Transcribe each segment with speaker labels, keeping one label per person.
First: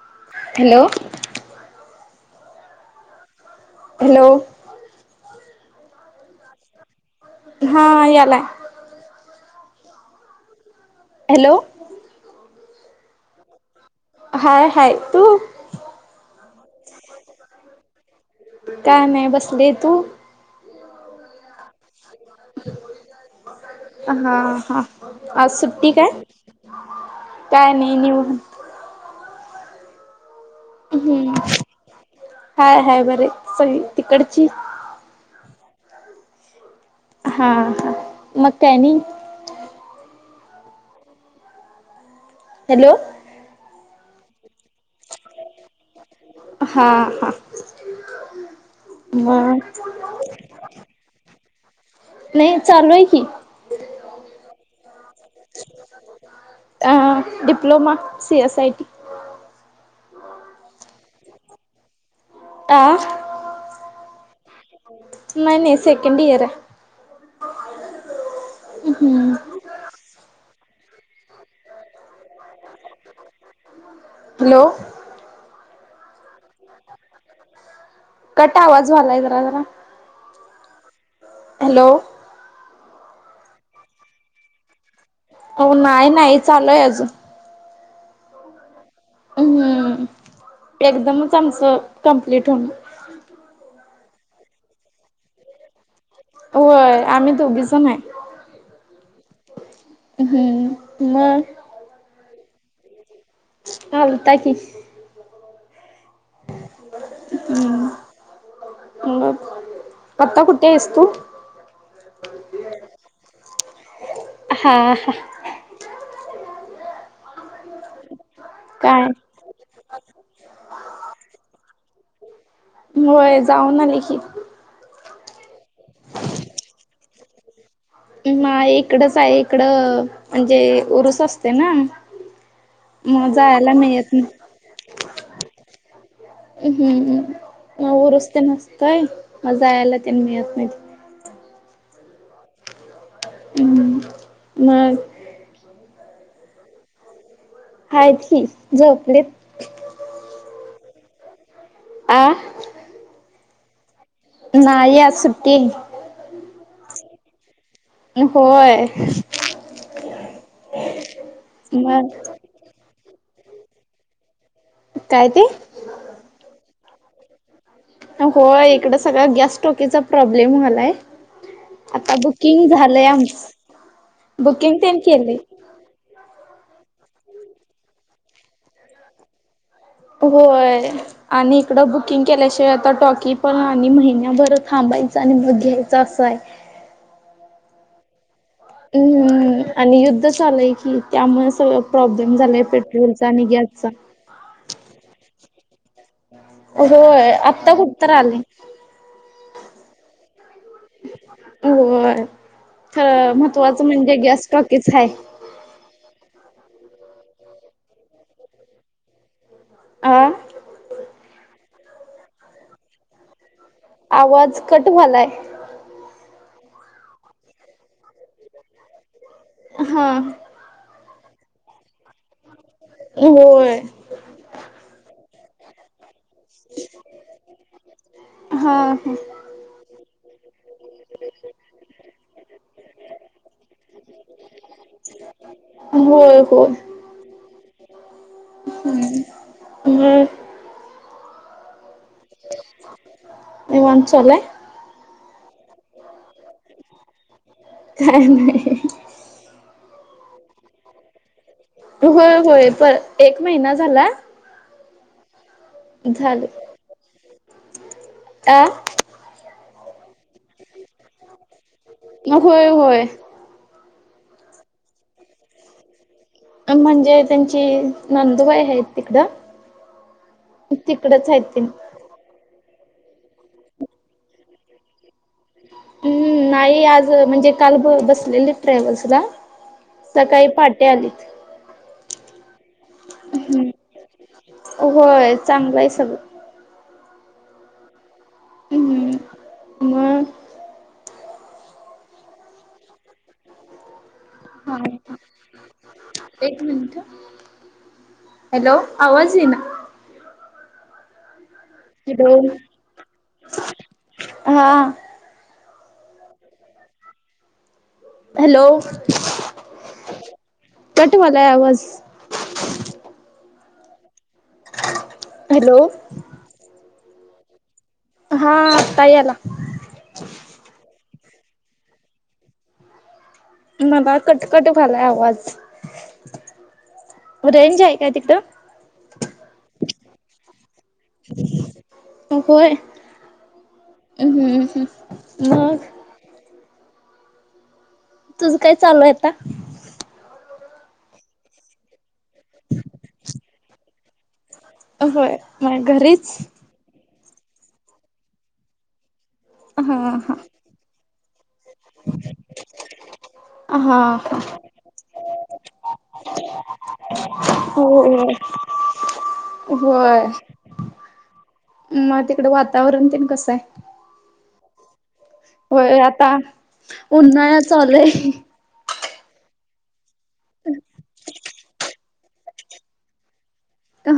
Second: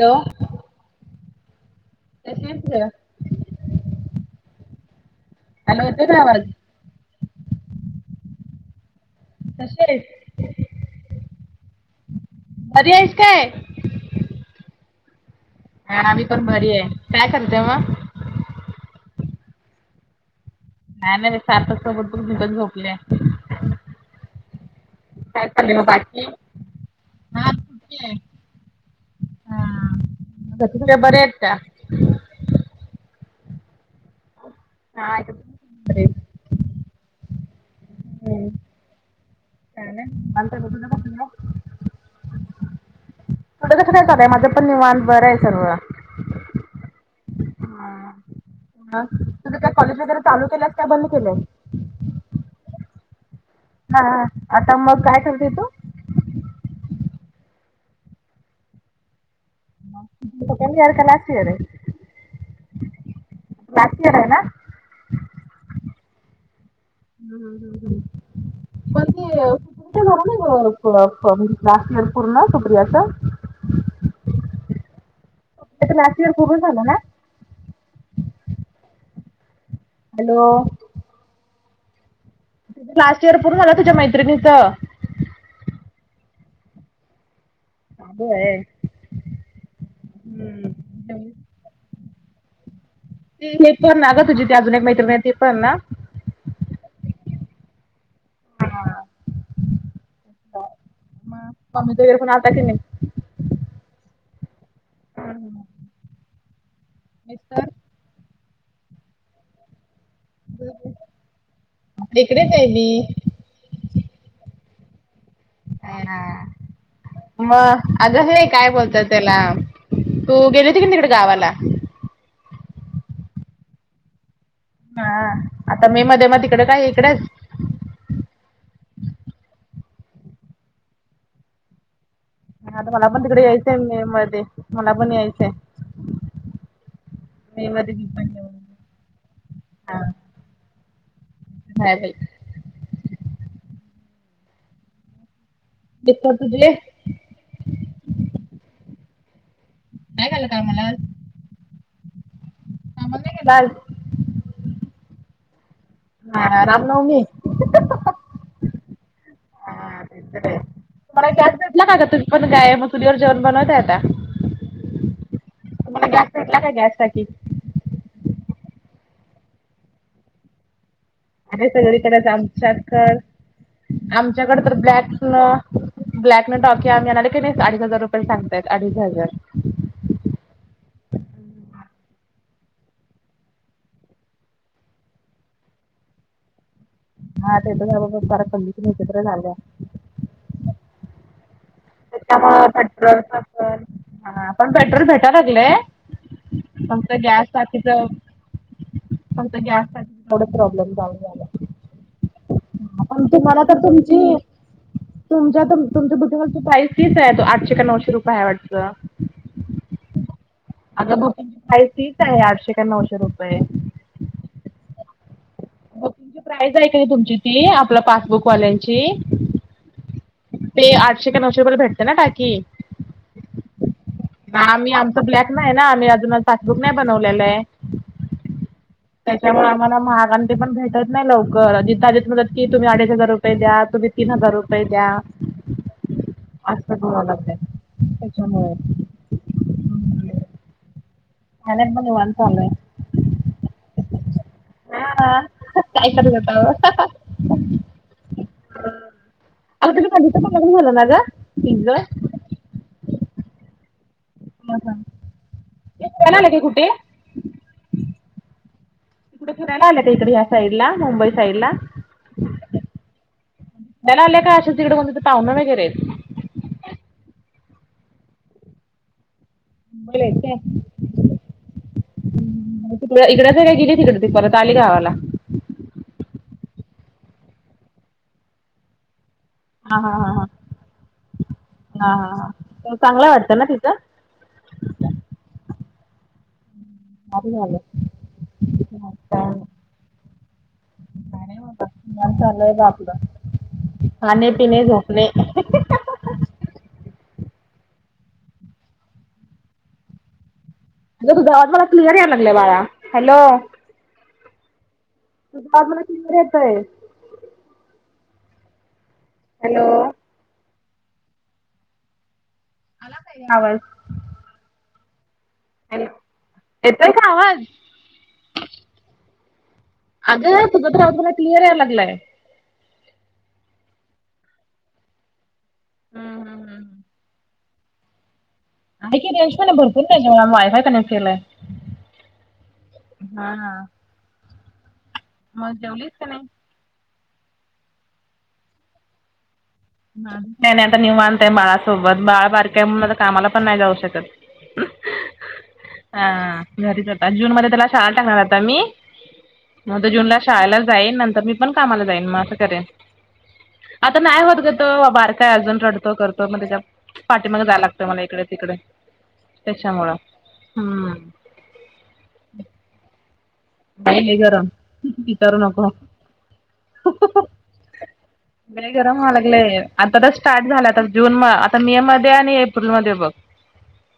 Speaker 1: Hello
Speaker 2: hello
Speaker 1: [unintelligible]
Speaker 2: hello
Speaker 1: hello येतोय काय आवाज
Speaker 2: हा यालाय
Speaker 1: कशे रेट
Speaker 2: हॅलो
Speaker 1: बरी हाइस काय
Speaker 2: हाय हाय तू
Speaker 1: हा हा मी पण बरी हाय काय करते म
Speaker 2: काय नाही बसले तू
Speaker 1: काय नाही बाई सार्थक सोबत दोन मिनट झोपले
Speaker 2: हा हा
Speaker 1: काय
Speaker 2: आज
Speaker 1: चाललंय मग
Speaker 2: सुट्टी काय
Speaker 1: बाकी? हा
Speaker 2: काय नाही
Speaker 1: सुट्टी आहे.
Speaker 2: निवांत
Speaker 1: हा. घरचे सगळे बरे आहेत
Speaker 2: हम्म
Speaker 1: का?
Speaker 2: हाय हाय बरी सगळी तिकडची
Speaker 1: हा आहे बरे
Speaker 2: हा
Speaker 1: हम्म.
Speaker 2: मग काय आनी
Speaker 1: [unintelligible]
Speaker 2: हॅलो,
Speaker 1: थों कस काय चालंय माझं पण निवाण बरं आहे सर्व.
Speaker 2: हा हा
Speaker 1: हा मग तुझ काय कॉलेज वगैरे चालू केलंत काय? बंद केलंय?
Speaker 2: नाही चालू आहे की.
Speaker 1: हा हा आता मग काय करते तू?
Speaker 2: अ diploma C S I T.
Speaker 1: Second year का लास्ट इयर हायस.
Speaker 2: आ नाही नाही सेकंड इयर आहे.
Speaker 1: हम् ह हम् म [unintelligible] तुमच घरान जवळ फूड लास्ट इयर पुर्ण सुप्रियाच्.
Speaker 2: हॅलो,
Speaker 1: लास्ट इयर पूरण झालं ना?
Speaker 2: कट आवाज व्हायेलाय जरा, जरा.
Speaker 1: हॅलो,
Speaker 2: हॅलो,
Speaker 1: लास्ट इयर पूर्ण झालं तुझ्या मैत्रिणीचं.
Speaker 2: हो नाही नाही चालूय अजून.
Speaker 1: चालु हाय.
Speaker 2: हम्म एकदमच
Speaker 1: ते-
Speaker 2: आमचं कम्प्लीट हून.
Speaker 1: ते पण ना ग तुझी त अजून एक मैत्रिणी आहे ते पण ना?
Speaker 2: होय आम्ही दोघीजण हाय.
Speaker 1: हा. मग
Speaker 2: हम मग.
Speaker 1: मम्मी दयू आलता की नाही.
Speaker 2: आलता की.
Speaker 1: निस्तर,
Speaker 2: मग आता कुठे आहेस तू?
Speaker 1: आपले इकडेच हाय मी.
Speaker 2: हा हा.
Speaker 1: हेणा म आलो मी काय बोलताय त्याला? तू गेली होती कि मी तिकडं गावाला?
Speaker 2: होय जाऊन आले की.
Speaker 1: हा आता मे मध्ये म तिकड काय इकडच.
Speaker 2: नाय इकडच हाय इकडं म्हणजे उरूस असतोय ना.
Speaker 1: हा आता मला पण
Speaker 2: मग
Speaker 1: तिकडे
Speaker 2: जायला
Speaker 1: यायचंय आहे मे
Speaker 2: मिळत नाही
Speaker 1: मध्ये मला पण यायचंय.
Speaker 2: हम
Speaker 1: मे
Speaker 2: हम म
Speaker 1: मध्ये
Speaker 2: उरूस तेन असतय म जायाला तेन मिळत नाही.
Speaker 1: नाय बाई.
Speaker 2: हम मग.
Speaker 1: दीपा तुजले.
Speaker 2: आहेत की जोपलेत.
Speaker 1: नाही झालं कामला आज?
Speaker 2: आ
Speaker 1: कामाला नाही गेल आज?
Speaker 2: नाही आज सुट्टीई.
Speaker 1: हा रामनवमी. [inaudible]
Speaker 2: होय
Speaker 1: हं तुम्हाला गॅस भेटला का ग,?
Speaker 2: मग
Speaker 1: तुम्ही पण काय मग चूलीवर जेवण बनवत आहे आता.
Speaker 2: काय ते?
Speaker 1: तुम्हांला गॅस भेटला काय? गॅस टाकी
Speaker 2: होंय इकडं सगळं गॅस टॉकीचा प्रॉब्लेम व्हालाय.
Speaker 1: आहे
Speaker 2: आता
Speaker 1: सगळीकडेच
Speaker 2: बुकिंग झालंय
Speaker 1: आमच्याकड
Speaker 2: आमच
Speaker 1: आमच्याकडं तर
Speaker 2: बुकिंग तेन केलय
Speaker 1: ब्लॅकं ब्लॅकं टॉकी आम्ही आणलोय की अडीच हजार रुपये सांगतायत अडीच हजार.
Speaker 2: होंय. आणि इकडं बुकिंग केल्याशिवाय आता टॉकी पण आणि महिन्याभर थांबायचं आणि मग घ्यायचं असंयं
Speaker 1: हां आता एकत्र राहा बाबा परत बहिणितेन एकत्र झाल्या.
Speaker 2: हम्म आणि युद्ध चालूयं की त्यामुळे सगळं प्रॉब्लेम झालायं पेट्रोलचा आणि गॅसचा.
Speaker 1: हां पण पेट्रोल भेटायलागलंय फक्त
Speaker 2: होय
Speaker 1: गॅस
Speaker 2: आत्ता
Speaker 1: साठीच
Speaker 2: कुठ तर आले
Speaker 1: फक्त गॅससाठीच थोड प्रॉब्लेम चालू झालायं.
Speaker 2: ता महत्त्वाचं म्हणजे गॅस स्टॉकीचहायं.
Speaker 1: तुमच्या तुमच्या बुकिगं वरची प्राइस तिच हाय आठशे का नऊशे रुपय हायं वाटत.
Speaker 2: आं.
Speaker 1: आगं बुकिगंची प्राईस तीचयं आठशे का नऊशे रुपये.
Speaker 2: आवाज कट व्हालाय?
Speaker 1: मग तुमची प्राइज हाय काय तुमची ती आपलं पासबुकवाल्यांची?
Speaker 2: हां.
Speaker 1: तें आठशे काय नऊशे रुपयेला भेटंते नां टाकी?
Speaker 2: होंय.
Speaker 1: हां आम्ही आमचं ब्लॅकंहाय ना आम्ही अजून पाकबुक नाय बनवलेलंयं.
Speaker 2: हा
Speaker 1: [inaudible] त्यामुळे आम्हाला महागांन‌ तेपण भेटत नाय लवकर तीत आधीच म्हणतात की तुम्ही अडीच हजार रुप पयंद्या तुम्ही तीन हजार रुपय द्या?
Speaker 2: होय होय.
Speaker 1: पेट्रोल वाढत नाय त्याच्यामुळे [unintelligible]
Speaker 2: हुं.
Speaker 1: झालेत बघ निवांत चालूयं.
Speaker 2: निवांत चालूयं?
Speaker 1: हां [unintelligible] काय करत होता ओं?
Speaker 2: काय नायी.
Speaker 1: आगं तुज पल्लीच भाडंण झाला नां ग? तिज
Speaker 2: होयं होयं प एक महिना झाला.
Speaker 1: होंना ये तू
Speaker 2: झाले
Speaker 1: जाणारयं का कुठे?
Speaker 2: आ
Speaker 1: कुठे फरायला आल्यात इकडे ह्या साइड ला मुंबई साईड ला?
Speaker 2: म होय होय.
Speaker 1: फिराला आल्या काय अशे तिकडे कोणीतरी पाहणं वगैरेतं?
Speaker 2: अंम म्हणजे त्यांची नंदुबाई हायत तिकडं.
Speaker 1: मुंबईला हायत
Speaker 2: तिकडच
Speaker 1: काय?
Speaker 2: आहेत तेनी
Speaker 1: हुं मग तिकडं इकडं न ती गेली तिकड परत आली गावाला.
Speaker 2: हुं नायी आज म्हणजे काल बसलेलीत ट्रॅव्हल्स ला
Speaker 1: हां हां हां हां हां हां चांगला वाटतं ना तिथं?
Speaker 2: होय चांगलंयं सगळं.
Speaker 1: हां बी झालं.
Speaker 2: हम्म
Speaker 1: काय
Speaker 2: हम्म मग?
Speaker 1: नाही नाही निवांत चालय बघ आपलं. खाणे
Speaker 2: हा.
Speaker 1: पिणे झोपणे अगं
Speaker 2: एक मिनिट हॅलो आवाज ये ना.
Speaker 1: हॅलो तुझा आवाज मला क्लिअर येयला
Speaker 2: हॅलो
Speaker 1: लागला बाळा हॅलो.
Speaker 2: हा.
Speaker 1: तुझा आवाज मला क्लियर येतंय.
Speaker 2: हॅलो
Speaker 1: हॅलो
Speaker 2: कट होत्या आवाज.
Speaker 1: आला ताई आवाज.
Speaker 2: हॅलो
Speaker 1: येतोय का आवाज?
Speaker 2: हा ताई आला.
Speaker 1: अग तुझा तर आवाज मला क्लियर यायला लागलाय.
Speaker 2: मला कटकट व्हायला आवाज.
Speaker 1: हम्म हम्म हम्म
Speaker 2: रेंज आहे काय तिथं.
Speaker 1: आहे की रेंज पण भरपूर नाही जेव्हा वायफाय कनेक्ट केलंय.
Speaker 2: होय.
Speaker 1: हा.
Speaker 2: हम्म हम्म
Speaker 1: मग जेवलीस का नाही?
Speaker 2: तुझं काय चालूय आता?
Speaker 1: काय नाय आता निवांत बाळासोबत बाळा बारके आहे म्हणून आता कामाला पण नाही जाऊ शकत.
Speaker 2: होय मग घरीच
Speaker 1: हा घरीच आता जून मध्ये त्याला शाळा टाकणार आता मी
Speaker 2: हा
Speaker 1: मग
Speaker 2: हा
Speaker 1: जूनला शाळेला जाईन नंतर मी पण कामाला जाईन मग असं करे
Speaker 2: हा
Speaker 1: आता
Speaker 2: हा
Speaker 1: नाही होत बार काय अजून रडतो करतो मग त्याच्या पाठीमाग जायला
Speaker 2: हो
Speaker 1: लागतं मला इकडे तिकडे. त्याच्यामुळं
Speaker 2: होय
Speaker 1: हम्म
Speaker 2: मग तिकडं वातावरण ते कसं आहे?
Speaker 1: आहे लय गरम विचारू नको
Speaker 2: होय आता उन्हाळ चालूय
Speaker 1: गरम व्हाय लागलेय आता तर स्टार्ट झालं आता जून मध्ये आता मे मध्ये आणि एप्रिल मध्ये बघ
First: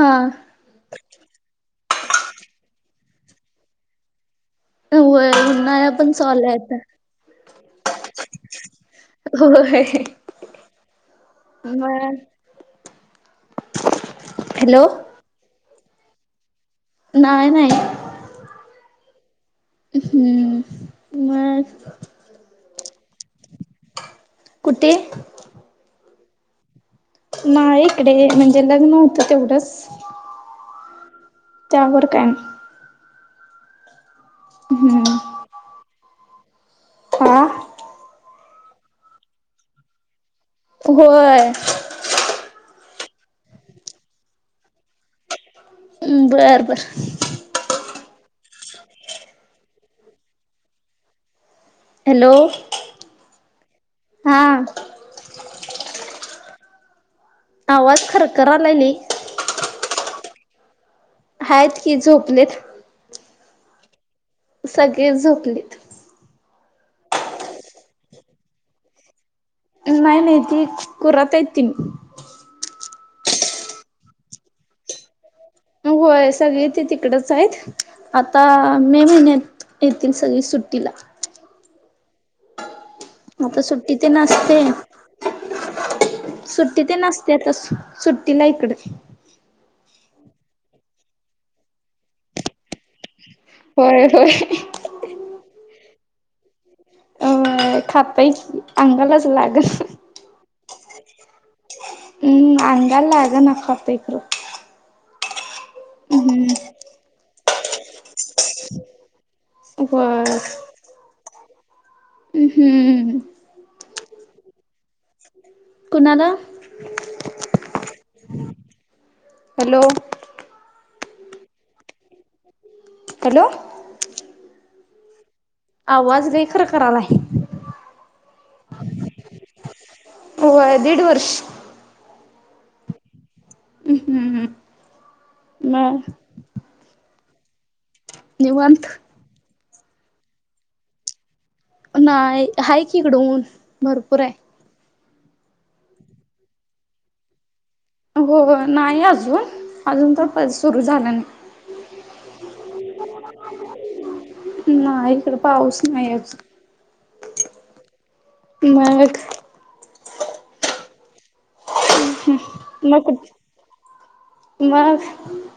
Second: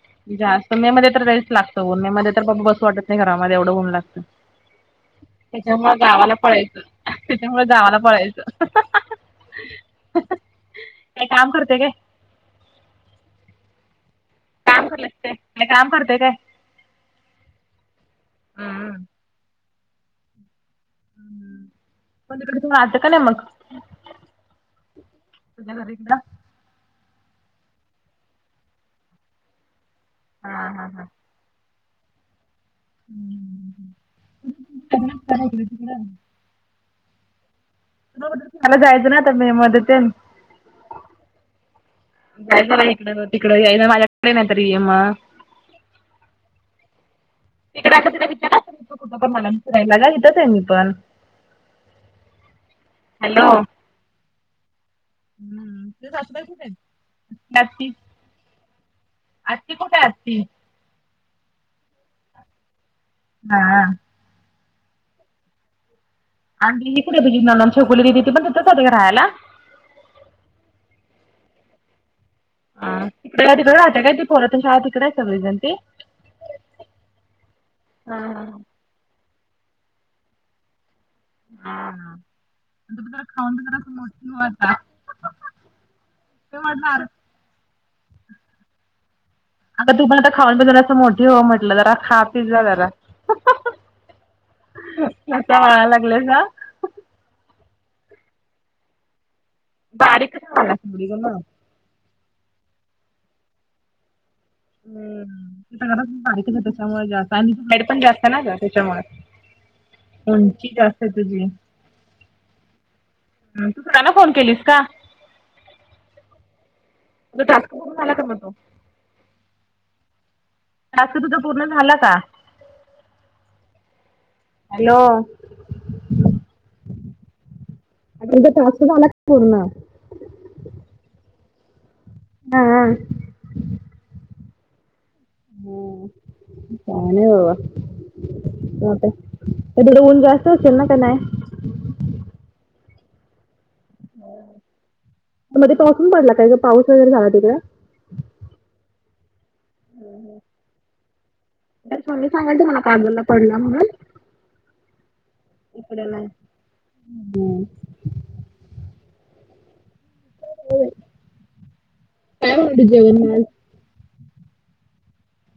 Speaker 2: हा
Speaker 1: जास्त मे मध्ये तर लइच लागतं ऊन मे मध्ये तर बसू वाटतं नाही घरामध्ये एवढं ऊन लागतं.
Speaker 2: होय. उन्हाळा
Speaker 1: त्याच्यामुळे
Speaker 2: पण
Speaker 1: गावाला
Speaker 2: चालू आहे
Speaker 1: पळायचं.
Speaker 2: आता
Speaker 1: त्याच्यामुळे गावाला पळायचं.
Speaker 2: होय
Speaker 1: काय काम करता काय?
Speaker 2: मग हॅलो
Speaker 1: काम करतेस काय काम करते काय?
Speaker 2: नाही नाही.
Speaker 1: हम्म.
Speaker 2: हम्म मग
Speaker 1: प तकडे थो आट का नाही मग [unintelligible]
Speaker 2: कुठे?
Speaker 1: तुझ्या घरी एकदा
Speaker 2: नाही इकडे म्हणजे लग्न होतं तेवढंच
Speaker 1: हा हा हा
Speaker 2: त्यावर काय हम्म
Speaker 1: लग्नच करायचं नसलं.
Speaker 2: हा
Speaker 1: [inaudible] त्याला जायचं ना आता मे मधे तेन
Speaker 2: होय
Speaker 1: काय जरा इकड म तिकड यायला माझ्याकडे नाहीतरी ये मग
Speaker 2: हम्म बर बर
Speaker 1: तिकडं [unintelligible] विचारलस? [unintelligible] आग इथच हाय मी पण.
Speaker 2: हॅलो
Speaker 1: हॅलो
Speaker 2: हा [inaudible]
Speaker 1: हम्म तुझ्या सासूबाई कुठं आहेत? आत्ती
Speaker 2: आवाज खरखरालाय लय.
Speaker 1: आत्ती ती कुठं असती?
Speaker 2: आहेत की झोपलेत?
Speaker 1: हा
Speaker 2: सगळीच झोपलीत.
Speaker 1: आणि ती ही कुठं गेली नणंद छकुली दिदी ती पण तिथंच होती काय राहायला?
Speaker 2: नाही, नाही ती कुरात य तिनी
Speaker 1: हा पहिला तिकड राहत्या काय ती पोरं तेन राहाय तिकड हाय सगळीजण ती?
Speaker 2: होय सगळी ती तिकडच आहेत
Speaker 1: हा हा.
Speaker 2: आता मे महिन्यात येतील सगळी सुट्टीला.
Speaker 1: [inaudible] आता जरा खाऊन
Speaker 2: आता
Speaker 1: तर जरा
Speaker 2: सुट्टी तेन
Speaker 1: मोठी हो
Speaker 2: आसते,
Speaker 1: आता.
Speaker 2: सुट्टी तेन आस
Speaker 1: आता
Speaker 2: ती आता सु सुट्टीला इकड.
Speaker 1: आता तू पण आता खाऊन पिऊन जरा असं मोठी हो म्हटलं जरा खा पी जा जरा
Speaker 2: होय होय
Speaker 1: स्वतः वाळाय लागलायसा.
Speaker 2: अ होय खातोय की, अंगालाच लागत ह
Speaker 1: बारीकच व्यायल्यास एवढी का म?
Speaker 2: हम आंगाला लागना खातोय खरं.
Speaker 1: हम लग्नात
Speaker 2: हम्म
Speaker 1: बारीकच होतो त्यामुळ जे आता आणि तरी पण जा होते ना ग त्याच्यामुळे,
Speaker 2: होय
Speaker 1: उंची जास्त हाय तुझी.
Speaker 2: ह हम्म.
Speaker 1: तू सरांना फोन केलीस का?
Speaker 2: कुणाला?
Speaker 1: तुझा टास्क पुर्ण झाला का मग तो?
Speaker 2: हॅलो.
Speaker 1: टास्क तुझा पूर्ण झाला का?
Speaker 2: [inaudible] हॅलो.
Speaker 1: हॅलो. [inaudible]
Speaker 2: आवाज लय खरखरालाय.
Speaker 1: आ तुझा टास्क झाला का पुर्ण?
Speaker 2: होय दिड वर्ष.
Speaker 1: हा. हा
Speaker 2: हम्म हम्म हम्म मग.
Speaker 1: काय नाही
Speaker 2: निवांत.
Speaker 1: बाबा अ तिगड ऊन जास्त असल ना, का नाय.
Speaker 2: नाही, हाय कि इकड ऊन, भरपूर हाय.
Speaker 1: मध्ये पाऊसून पडला काय ग, पाऊस वगैरे झाला तिकडे.
Speaker 2: होय! नाही अजून, अजून तर सुरू झाला नाही.
Speaker 1: त्यात म्ममी सांगालती मला कागलला पडला म्हणून,
Speaker 2: नाही, इकड पाऊस नाही अजून. मग, हम्म.
Speaker 1: काय बनवली
Speaker 2: मग,
Speaker 1: जेवण आज?
Speaker 2: मग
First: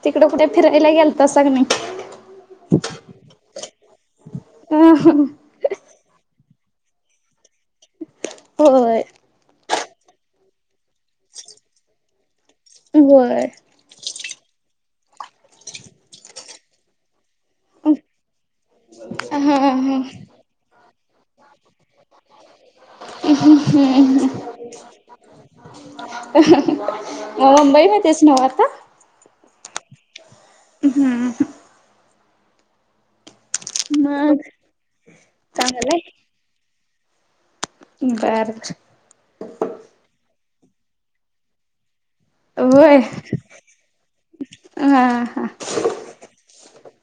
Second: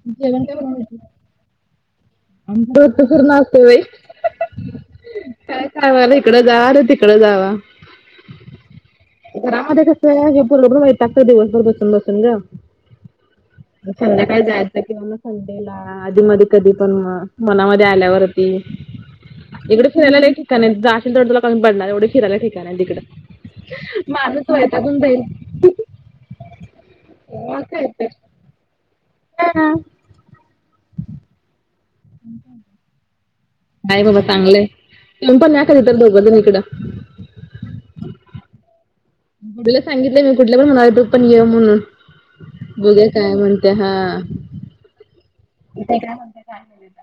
Speaker 2: तिकड
Speaker 1: जेवण
Speaker 2: कुठे फिरायला गेलता तासा का नाही.
Speaker 1: त पूर ना असते बाई.
Speaker 2: अ
Speaker 1: [inaudible] काय सागालं इकडं जावा, तिकडं जावा.
Speaker 2: होय.
Speaker 1: घरामध्ये कसं, हे पोरगं वैतागतय दिवसभर बसून बसून गं.
Speaker 2: होय.
Speaker 1: संध्याकाळी जायचं किंवा मग संडे ला, आधी मधी कधी पण मग, मनामध्ये आल्यावरती,
Speaker 2: हा
Speaker 1: इकडे
Speaker 2: हा
Speaker 1: फिरायला लय जाशील तेवढं तुला कमी पडनार, एवढं फिरायला ठेिकाणं हाईत इकडं, माणस वैतागून जाईल.
Speaker 2: मुंबईमध्येच नव्ह आतऽ [inaudible]
Speaker 1: हा, [unintelligible]
Speaker 2: हम्म.
Speaker 1: हाय बाबा
Speaker 2: मग
Speaker 1: चांगलंय, तुम्ही पण या कधीतर
Speaker 2: चांगलंय
Speaker 1: दोघजन इकडं.
Speaker 2: बर बर.
Speaker 1: तुला सांगितलंय मी कुठल्या पण म्हणा तु पण ये म्हणून.
Speaker 2: होय
Speaker 1: बघुया काय म्हणतोय हा.
Speaker 2: हा हा
Speaker 1: ते का कायऽ [inaudible]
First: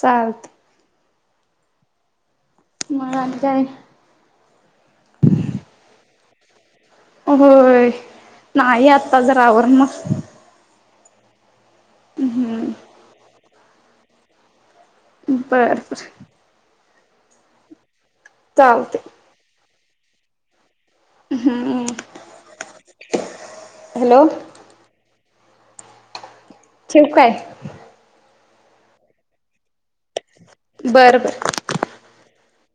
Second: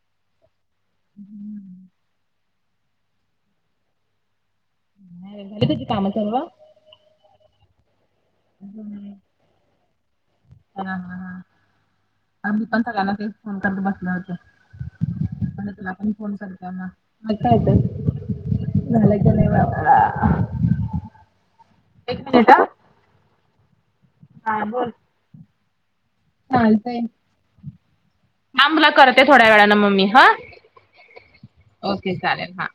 Speaker 2: चालतंय.
Speaker 1: हम्म. [inaudible]
Speaker 2: मग आणि काय.
Speaker 1: झाली तुझी कामं सगळी.
Speaker 2: होय. नाही आत्ता जरा आवरनार.
Speaker 1: हा हा आम्ही पण
Speaker 2: हम्म
Speaker 1: सगळ्यांना ते फोन करत बसलं होतं.
Speaker 2: बर बर
Speaker 1: [inaudible]
Speaker 2: चालतंय.
Speaker 1: [inaudible]
Speaker 2: हम्म
Speaker 1: एक मिनिट हा.
Speaker 2: हॅलो.
Speaker 1: हा बोल. चालतय.
Speaker 2: ठेवू काय
Speaker 1: थांब तुला करते थोड्या वेळाने म मी हा.
Speaker 2: बर बर.
Speaker 1: ओके चालेल हा.